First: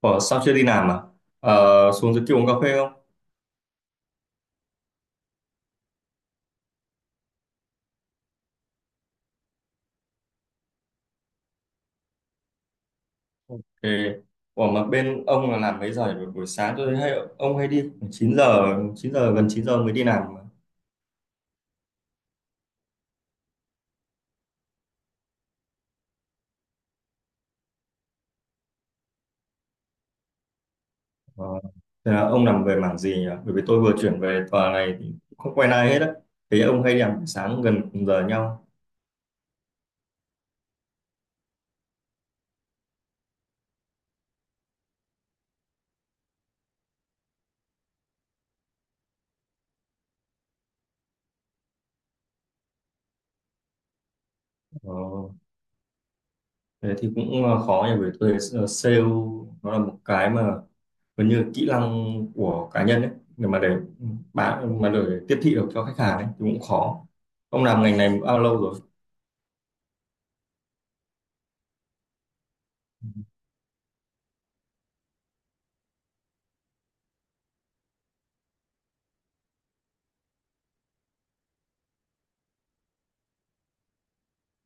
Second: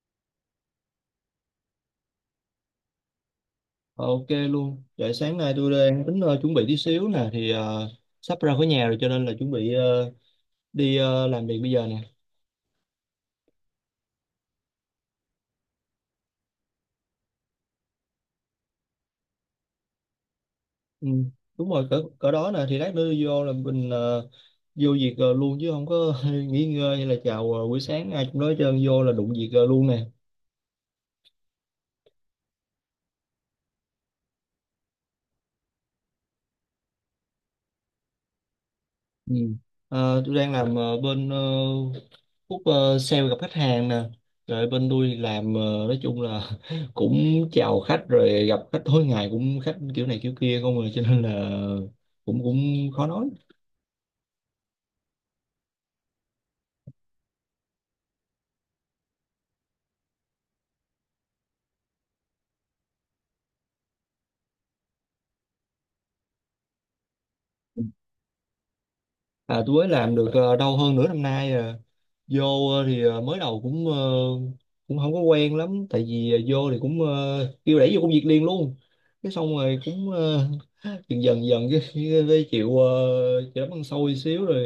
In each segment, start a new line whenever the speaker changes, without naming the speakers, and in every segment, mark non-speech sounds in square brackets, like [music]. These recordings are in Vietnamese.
Ủa, sao chưa đi làm à? Ờ, Xuống dưới kia uống cà phê không?
Ok luôn. Vậy sáng nay tôi đang tính chuẩn bị tí xíu nè thì sắp ra khỏi nhà rồi, cho nên là chuẩn bị đi làm việc bây giờ nè.
Thì, ủa mà bên ông là làm mấy giờ nhỉ? Buổi sáng tôi thấy hay, ông hay đi khoảng 9 giờ, gần 9 giờ mới đi làm mà.
Ừ, đúng rồi, cỡ cỡ đó nè, thì lát nữa vô là mình vô việc luôn chứ không có [laughs] nghỉ ngơi hay là chào buổi sáng ai cũng nói hết trơn, vô là đụng việc luôn nè.
Ờ, Thế là ông làm về mảng gì nhỉ? Bởi vì tôi vừa chuyển về tòa này thì không quen ai hết á. Thế ông hay đi làm buổi sáng gần cùng giờ nhau.
Ừ. Ờ, tôi đang làm bên khúc sale, gặp khách hàng nè. Rồi bên tôi thì làm, nói chung là [laughs] cũng chào khách rồi gặp khách tối ngày, cũng khách kiểu này kiểu kia không, rồi cho nên là cũng cũng khó nói.
Ờ. Thế thì cũng khó nhỉ, bởi tôi thấy, sale nó là một cái mà gần như là kỹ năng của cá nhân ấy, để mà để bán, mà để tiếp thị được cho khách hàng ấy thì cũng khó. Ông làm ngành này bao lâu rồi?
À, tôi mới làm được đâu hơn nửa năm nay à. Vô thì mới đầu cũng không có quen lắm, tại vì vô thì cũng kêu đẩy vô công việc liền luôn. Cái xong rồi cũng dần dần dần cái chịu, chịu đấm ăn xôi xíu rồi,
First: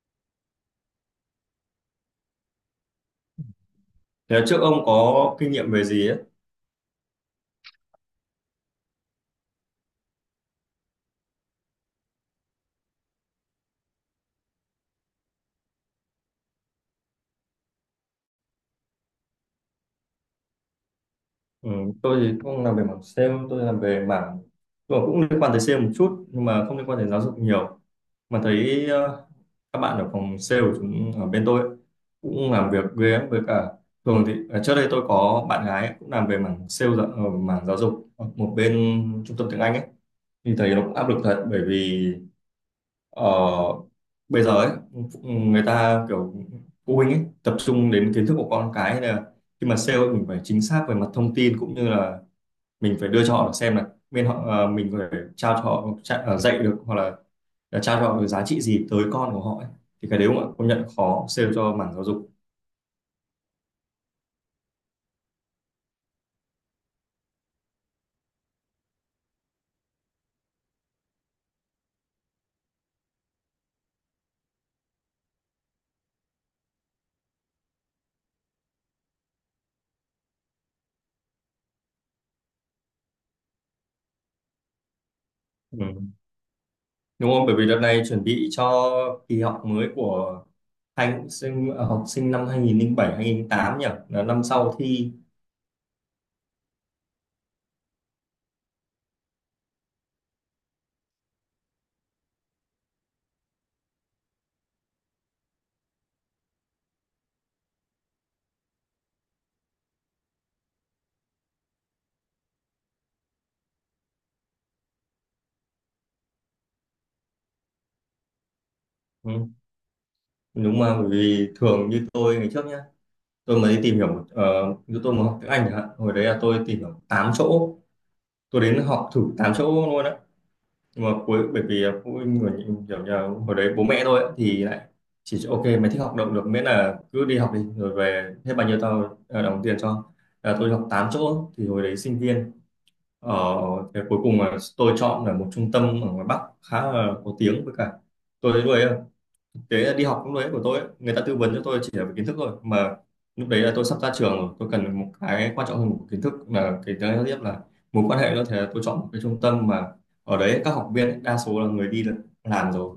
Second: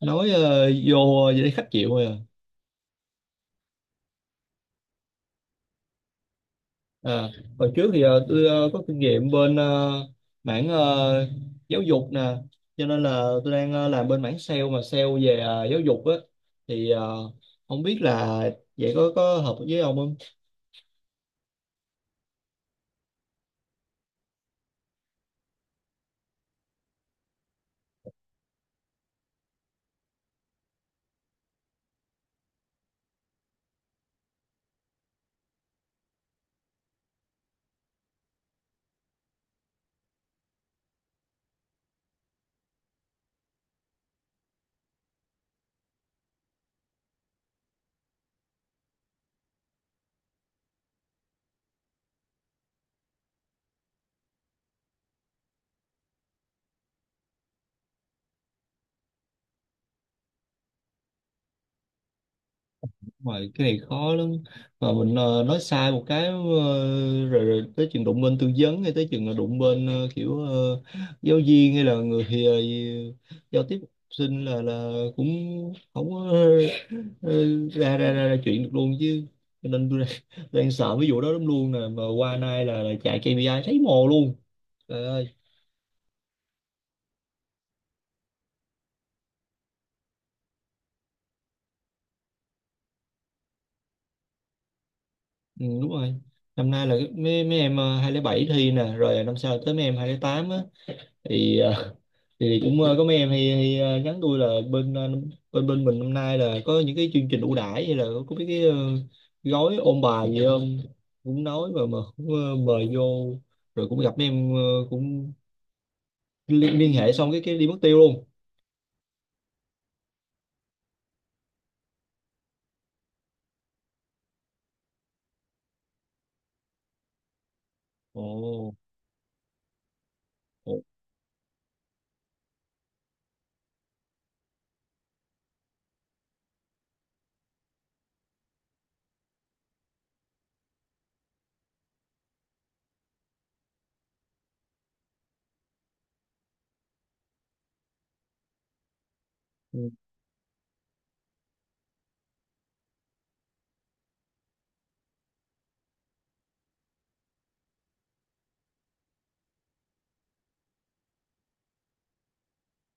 nói vô vậy thấy khách chịu rồi à.
Thế trước ông có kinh nghiệm về gì ấy?
À, hồi trước thì tôi có kinh nghiệm bên mảng giáo dục nè, cho nên là tôi đang làm bên mảng sale, mà sale về giáo dục á. Thì không biết là vậy có hợp với ông không.
Ừ, tôi thì không làm về mảng sale, tôi làm về mảng, tôi cũng liên quan tới sale một chút nhưng mà không liên quan tới giáo dục nhiều mà thấy các bạn ở phòng sale của chúng ở bên tôi ấy, cũng làm việc ghê với cả thường thì à, trước đây tôi có bạn gái ấy, cũng làm về mảng sale ở mảng giáo dục ở một bên trung tâm tiếng Anh ấy, thì thấy nó cũng áp lực thật. Bởi vì ờ, bây giờ ấy, người ta kiểu phụ huynh ấy tập trung đến kiến thức của con cái, nên là khi mà sale ấy, mình phải chính xác về mặt thông tin, cũng như là mình phải đưa cho họ xem là bên họ mình phải trao cho họ dạy được, hoặc là trao cho họ cái giá trị gì tới con của họ ấy. Thì cái đấy cũng công nhận khó sale cho mảng giáo dục.
Ngoài cái này khó lắm, mà mình nói sai một cái rồi tới chừng đụng bên tư vấn, hay tới chừng là đụng bên kiểu giáo viên, hay là người giao tiếp học sinh, là cũng không có ờ, ra, ra ra ra chuyện được luôn chứ. Cho nên tôi đang sợ ví dụ đó lắm luôn nè, mà qua nay là chạy KPI thấy mồ luôn. Trời ơi.
Ừ. Đúng không, bởi vì đợt này chuẩn bị cho kỳ học mới của học sinh năm 2007 2008 nhỉ, là năm sau thi.
Ừ, đúng rồi. Năm nay là mấy mấy em 2007 thi nè, rồi năm sau tới mấy em 208 á. Thì thì cũng có mấy em hay nhắn tôi là bên bên bên mình năm nay là có những cái chương trình ưu đãi, hay là có mấy cái gói ôn bài gì không. Cũng nói, mà cũng mời vô. Rồi cũng gặp mấy em cũng liên hệ xong cái đi mất tiêu luôn.
Ừ. Đúng mà, bởi vì thường như tôi ngày trước nhá, tôi mới đi tìm hiểu như tôi mới học tiếng Anh chẳng hạn, hồi đấy là tôi tìm hiểu 8 chỗ, tôi
Ồ,
đến học thử 8 chỗ luôn á.
ồ.
Nhưng mà cuối bởi vì phụ huynh của những kiểu như là hồi đấy bố mẹ thôi ấy, thì lại chỉ cho, ok mày thích học động được miễn là cứ đi học đi, rồi về hết bao nhiêu tao đóng tiền cho. Là tôi học 8 chỗ thì hồi đấy sinh viên ở, thế cuối cùng là tôi chọn là một trung tâm ở ngoài Bắc khá là có tiếng, với cả tôi thấy lúc ấy. Thế
Ừ.
là đi học lúc đấy của tôi ấy, người ta tư vấn cho tôi chỉ là về kiến thức thôi, mà lúc đấy là tôi sắp ra trường rồi, tôi cần một cái quan trọng hơn một kiến thức là cái thứ tiếp là mối quan hệ nữa. Thế là tôi chọn một cái trung tâm mà ở đấy các học viên ấy, đa số là người đi làm rồi.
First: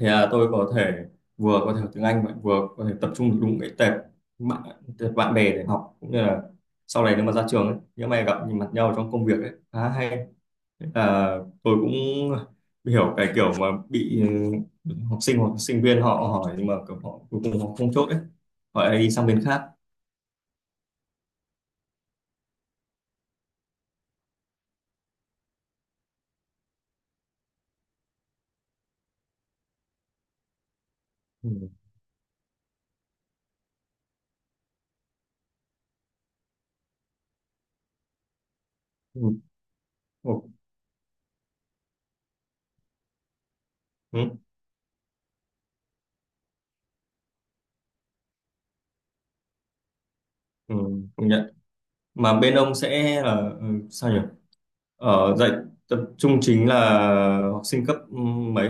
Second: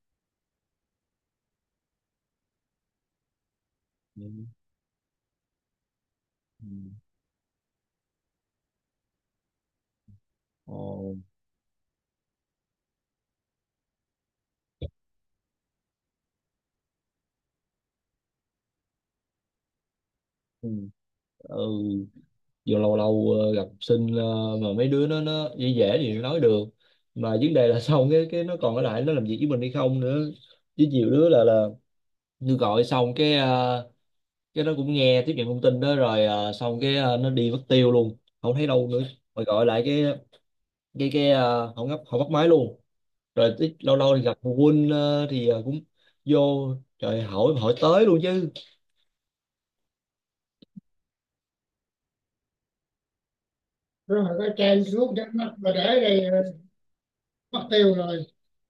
Thế là tôi có thể vừa có thể học tiếng Anh mà vừa có thể tập trung được đúng cái tệp
Ừ,
bạn, tệp bạn bè để học, cũng như là
ừ.
sau này nếu mà ra trường ấy, nếu mà gặp nhìn mặt nhau trong công việc ấy khá hay.
Ồ.
À, tôi cũng hiểu cái kiểu mà bị ừ, học sinh hoặc sinh viên họ hỏi nhưng mà kiểu họ cuối cùng họ không chốt ấy, họ lại đi sang bên khác.
Ừ. Ừ. Giờ lâu lâu gặp học sinh, mà mấy đứa nó dễ dễ thì nói được, mà vấn đề là [laughs] xong cái nó còn ở lại nó làm việc với mình hay không nữa. Với nhiều đứa là
Ừ.
là tôi gọi xong cái, cái nó cũng nghe tiếp nhận thông tin đó rồi, xong cái nó đi mất tiêu luôn, không thấy đâu nữa.
Ừ.
Rồi gọi lại cái
Ừ.
cái cái không ngấp không bắt máy luôn. Rồi lâu lâu
Ừ.
thì gặp phụ huynh, thì cũng vô, trời, hỏi hỏi tới luôn chứ.
Ừ. Công nhận. Mà bên ông sẽ là ừ, sao nhỉ,
Rồi cái trang xuống
ở
chắc
dạy
mất, mà để
tập
đây
trung chính là học
mất
sinh
tiêu
cấp ừ,
rồi.
mấy.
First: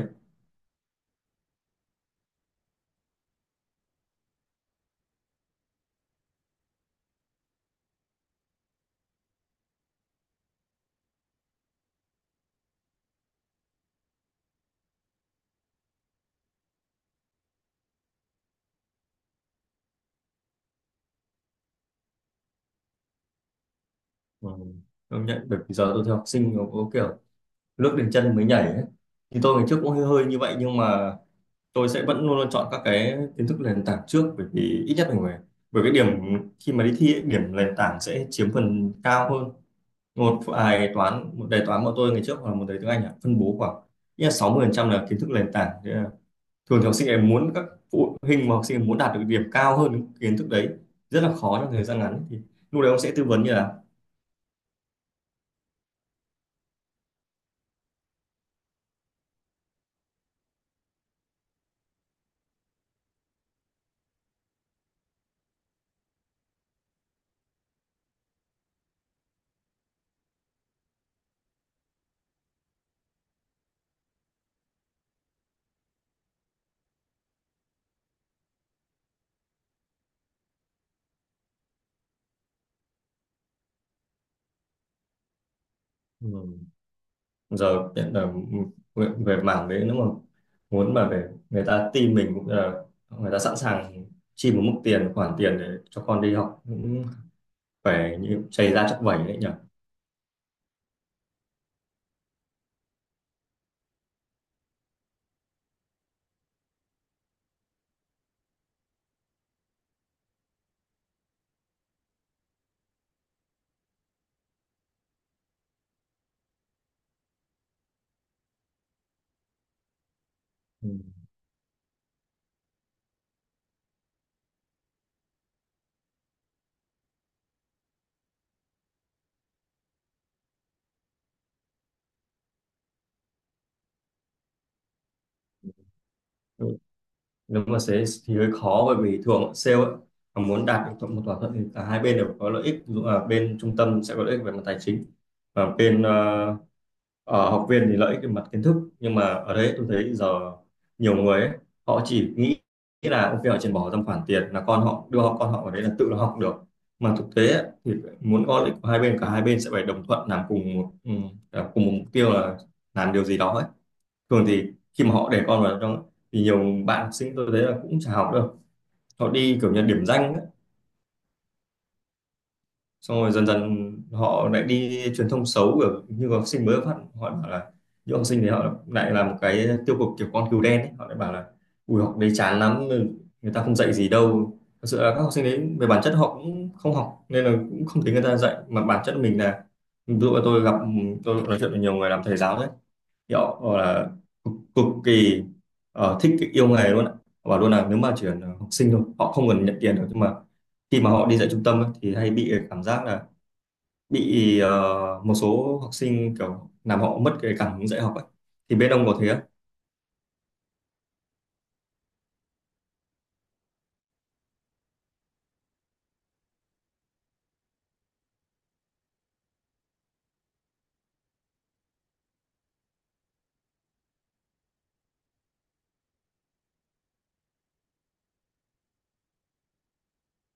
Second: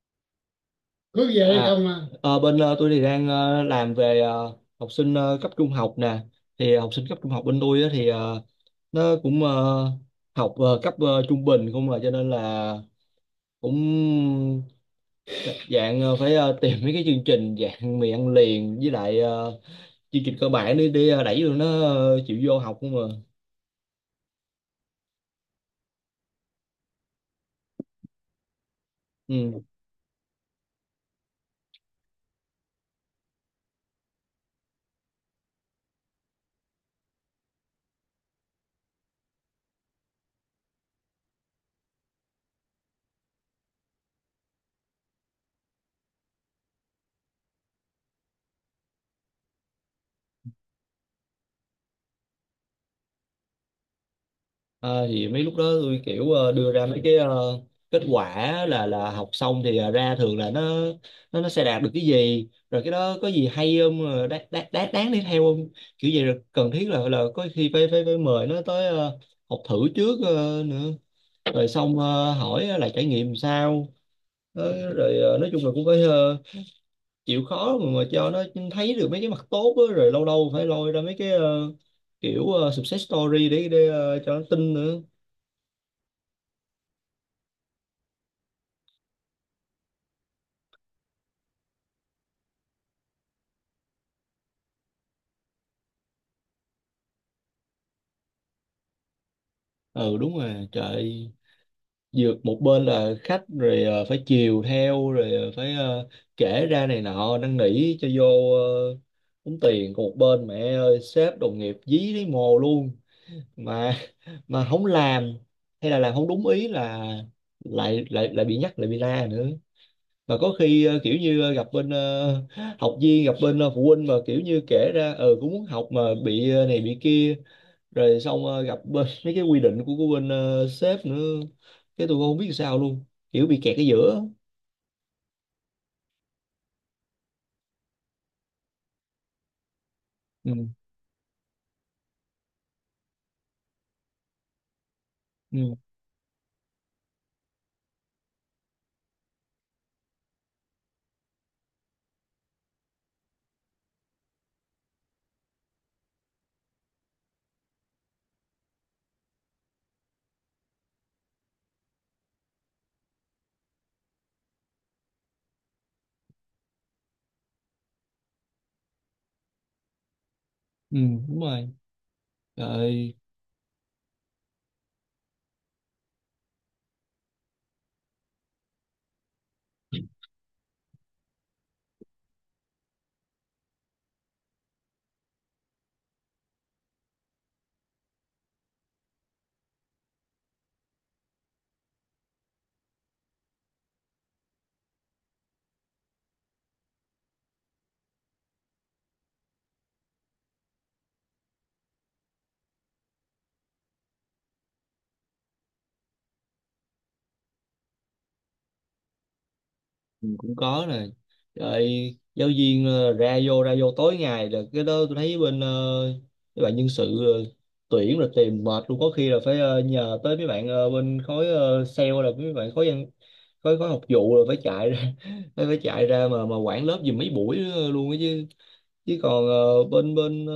Cứ vậy à, không à. Ờ, Bên tôi thì đang làm về học sinh cấp trung học nè. Thì học sinh cấp trung học bên tôi á thì nó cũng học cấp trung bình không mà, cho nên là cũng dạng phải tìm mấy cái chương trình dạng mì ăn liền, với lại chương trình cơ bản, để đẩy tụi nó chịu vô học không mà.
Ừ. Công nhận, bởi vì giờ tôi thấy học sinh nó có kiểu nước đến chân mới nhảy ấy. Thì tôi
Ừ.
ngày trước cũng hơi hơi như vậy, nhưng mà tôi sẽ vẫn luôn luôn chọn các cái kiến thức nền tảng trước, bởi vì ít nhất mình phải, bởi cái điểm khi mà đi thi ấy, điểm nền tảng sẽ chiếm phần cao hơn. Một bài toán một đề toán của tôi ngày trước hoặc là một đề tiếng Anh ạ, phân bố khoảng ít là 60% là kiến thức nền tảng. Thế là thường thì học sinh em muốn các phụ huynh mà học sinh em muốn đạt được điểm cao hơn những kiến thức đấy rất là khó trong thời gian ngắn, thì lúc đấy ông sẽ tư vấn như là.
Ờ, thì mấy lúc đó tôi kiểu đưa ra mấy cái kết quả, là học xong thì ra thường là nó sẽ đạt được cái gì, rồi cái đó có gì hay không, đáng đáng đáng đáng đi theo không, kiểu vậy. Rồi cần thiết là có khi phải phải phải mời nó tới học thử trước nữa. Rồi xong hỏi là trải nghiệm sao. Ờ, rồi nói chung là cũng phải chịu khó mà cho nó thấy được mấy cái mặt tốt á. Rồi lâu lâu phải lôi ra mấy cái kiểu success story để cho nó tin nữa.
Ừ, giờ hiện là về về mảng đấy, nếu mà muốn mà về người ta tin mình, cũng là người ta sẵn sàng chi một mức tiền khoản tiền để cho con đi học cũng phải như chảy ra chắc vẩy đấy nhỉ.
Ừ, đúng rồi. Trời ơi. Vừa một bên là khách rồi phải chiều theo, rồi phải kể ra này nọ, năn nỉ cho vô ờ, tốn tiền. Còn một bên, mẹ ơi, sếp đồng nghiệp dí lấy mồ luôn. Mà mà không làm, hay là làm không đúng ý, là lại lại lại bị nhắc, lại bị la nữa. Mà có khi
Ừ.
kiểu như gặp bên học viên, gặp bên phụ huynh, mà kiểu như kể ra ờ cũng muốn học, mà bị này bị kia. Rồi xong gặp bên [laughs] mấy cái quy định của bên sếp nữa, cái tụi con không biết sao luôn, kiểu bị kẹt ở giữa.
Ừ, nếu mà thế thì hơi khó, bởi vì thường sale ấy, mà muốn
Ừ.
đạt được một thỏa thuận thì cả hai bên đều có lợi ích, ví dụ là bên trung tâm sẽ có lợi ích về mặt tài chính, và
Ừ.
bên học viên thì lợi ích về mặt kiến thức. Nhưng mà ở đấy tôi thấy giờ nhiều người ấy, họ chỉ nghĩ nghĩ là ok họ chỉ bỏ ra một khoản tiền là con họ đưa họ con họ ở đấy là tự nó học được. Mà thực tế ấy, thì muốn có lợi ích của hai bên, cả hai bên sẽ phải đồng thuận làm cùng một ừ, làm cùng một mục tiêu là làm điều gì đó ấy. Thường thì khi mà họ để con vào trong thì nhiều bạn học sinh tôi thấy là cũng chả học đâu, họ đi kiểu như điểm danh ấy.
Ừ, đúng rồi. Trời.
Xong rồi dần dần họ lại đi truyền thông xấu kiểu như học sinh mới phát, họ bảo là những học sinh thì họ lại làm cái tiêu cực kiểu con cừu đen ấy. Họ lại bảo là ui học đấy chán lắm, người ta không dạy gì đâu. Thật sự là các học sinh đấy về bản chất họ cũng không học nên là cũng không thấy người ta dạy, mà bản chất mình là, ví dụ là tôi gặp tôi nói chuyện với nhiều người làm thầy giáo đấy, thì họ bảo là cực, cực kỳ thích cái yêu nghề luôn ạ. Họ bảo luôn là nếu mà chỉ cần học sinh thôi, họ không cần nhận tiền được, nhưng mà khi mà họ đi dạy trung tâm ấy, thì hay bị cảm giác là bị một số học sinh kiểu làm họ mất cái cảm hứng dạy học ấy. Thì bên ông có thế không?
Ừ, cũng có nè. Rồi giáo viên ra vô tối ngày, là cái đó tôi thấy bên mấy bạn nhân sự tuyển là tìm mệt luôn. Có khi là phải nhờ tới mấy bạn bên khối sale, là mấy bạn khối văn, khối khối học vụ, là phải chạy ra [laughs] phải phải chạy ra mà quản lớp giùm mấy buổi nữa luôn á chứ chứ còn bên bên ờ,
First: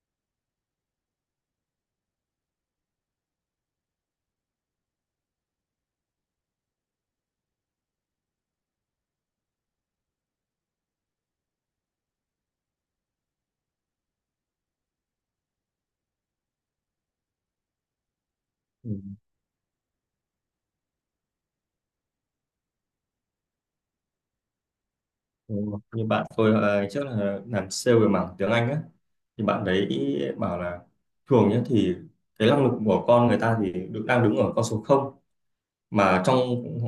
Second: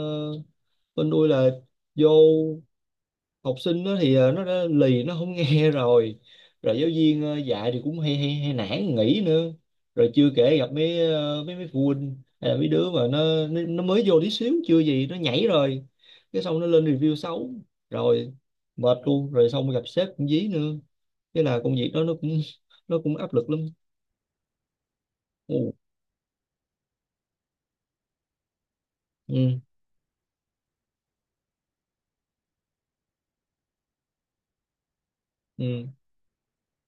bên tôi là vô, học sinh nó thì nó đã lì, nó không nghe [laughs] rồi rồi giáo viên dạy thì cũng hay, hay nản nghỉ nữa. Rồi chưa kể gặp mấy mấy mấy phụ huynh, hay là mấy đứa mà nó mới vô tí xíu, chưa gì nó nhảy rồi, cái xong nó lên review xấu. Rồi
Ừ.
mệt luôn, rồi xong gặp sếp cũng dí nữa. Thế là công việc đó nó cũng [laughs] nó cũng áp lực lắm.
Đúng
Ừ.
rồi. Như bạn tôi trước là làm sale về mảng tiếng Anh á, thì
Ừ.
bạn đấy bảo là thường nhé thì cái năng lực của con người ta thì được đang đứng ở con số không,
Ừ.
mà trong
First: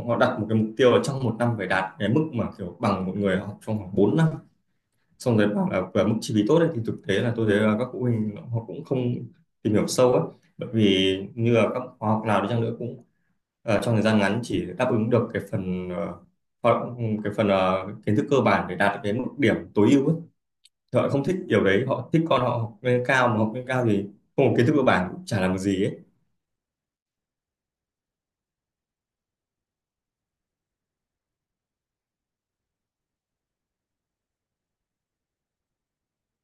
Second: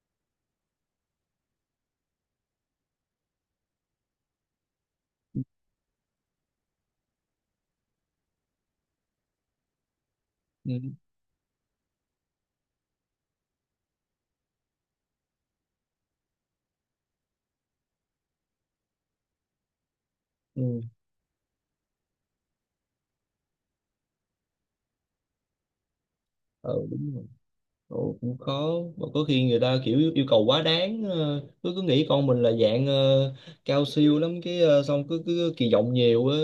họ đặt một cái mục tiêu là trong một năm phải đạt cái mức mà kiểu bằng một người học trong khoảng 4 năm. Xong rồi bảo là và mức chi phí tốt ấy, thì thực tế là tôi thấy là các phụ huynh họ cũng không tìm hiểu sâu ấy. Bởi
Ừ,
vì như là các khóa học nào đi chăng nữa cũng trong thời gian ngắn chỉ đáp ứng được cái phần họ- cái phần kiến thức cơ bản để đạt được đến một điểm tối ưu ấy.
ừ.
Thì họ không thích điều đấy, họ thích con họ học lên cao, mà học lên cao thì không có kiến thức cơ bản cũng chả làm được gì ấy.
Ờ, đúng rồi. Ồ, cũng khó, mà có khi người ta kiểu yêu cầu quá đáng, cứ cứ nghĩ con mình là dạng cao siêu lắm, cái xong cứ cứ kỳ vọng nhiều á.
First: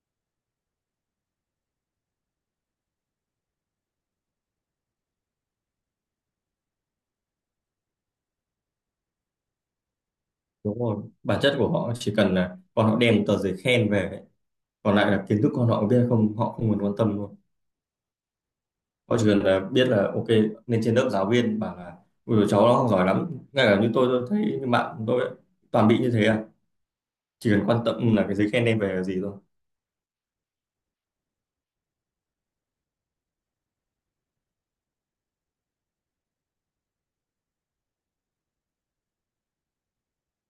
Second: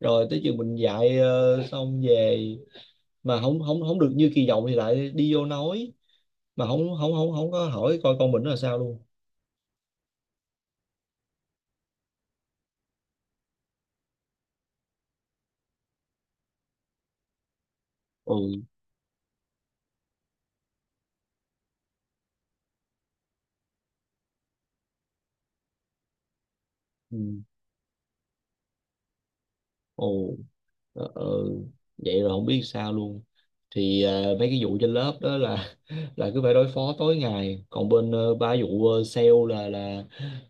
Rồi tới chừng mình dạy xong về mà không không không được như kỳ vọng, thì lại đi vô nói mà không không không không có hỏi coi con mình nó là sao luôn.
Đúng rồi, bản chất của họ chỉ cần là con họ đem một tờ giấy khen về ấy. Còn lại là kiến thức con họ biết hay không họ không cần quan tâm.
Ừ.
Họ chỉ cần là biết là ok lên trên lớp giáo viên bảo là ui cháu nó không giỏi lắm. Ngay cả như tôi thấy như bạn tôi ấy, toàn bị như thế à.
Ừ.
Chỉ cần quan tâm là cái giấy khen đem về là gì thôi.
Ồ. ờ, ờ, Vậy rồi không biết sao luôn. Thì mấy cái vụ trên lớp đó là [laughs] là cứ phải đối phó tối ngày. Còn bên ba vụ sale là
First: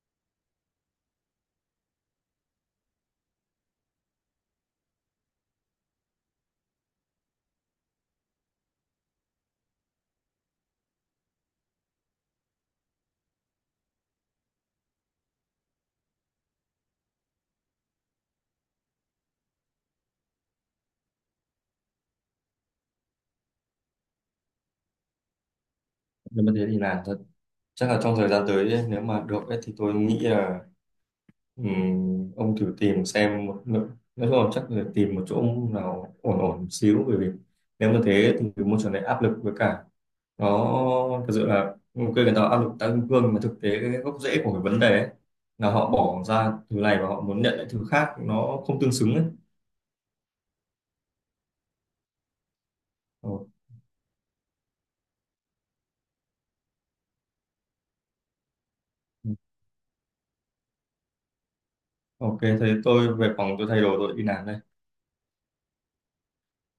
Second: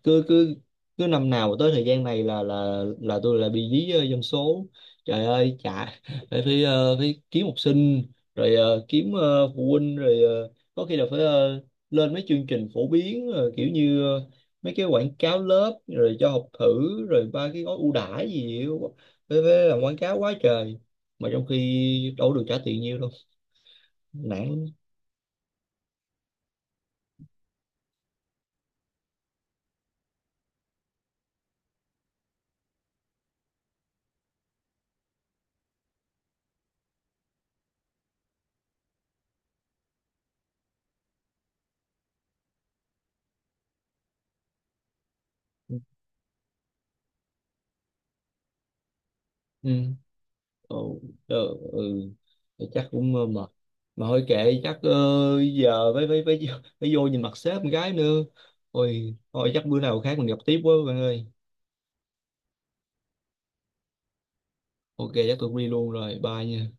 cứ cứ cứ năm nào mà tới thời gian này là tôi lại bị dí dân số. Trời ơi, chả [laughs] phải phải, ờ, phải kiếm học sinh, rồi kiếm phụ huynh. Rồi có khi là phải lên mấy chương trình phổ biến kiểu như mấy cái quảng cáo lớp rồi cho học thử, rồi ba cái gói ưu đãi gì ấy. Phải làm quảng cáo quá trời, mà trong khi đâu có được trả tiền nhiêu đâu. Nản.
Nếu mà thế thì làm thật. Chắc là trong thời gian tới ấy, nếu mà được ấy, thì tôi nghĩ là ông thử tìm xem một nói chung là chắc là tìm một chỗ nào ổn ổn một xíu. Bởi vì nếu mà thế thì môi trường này áp lực, với cả nó thực sự là ok người ta áp lực tăng kim cương, mà thực tế cái gốc rễ của cái vấn đề ấy, là họ bỏ ra thứ này và họ muốn nhận lại thứ khác nó không tương xứng ấy.
Ừ. Ồ. Ờ. Ừ. Thì chắc cũng
Ờ,
mệt, mà thôi kệ, chắc giờ phải phải vô nhìn mặt sếp con gái nữa. Ôi thôi, chắc bữa nào khác mình gặp tiếp quá bạn ơi.
ok thế tôi về phòng tôi thay đồ tôi đi làm đây.
Ok, chắc tôi đi luôn rồi, bye nha.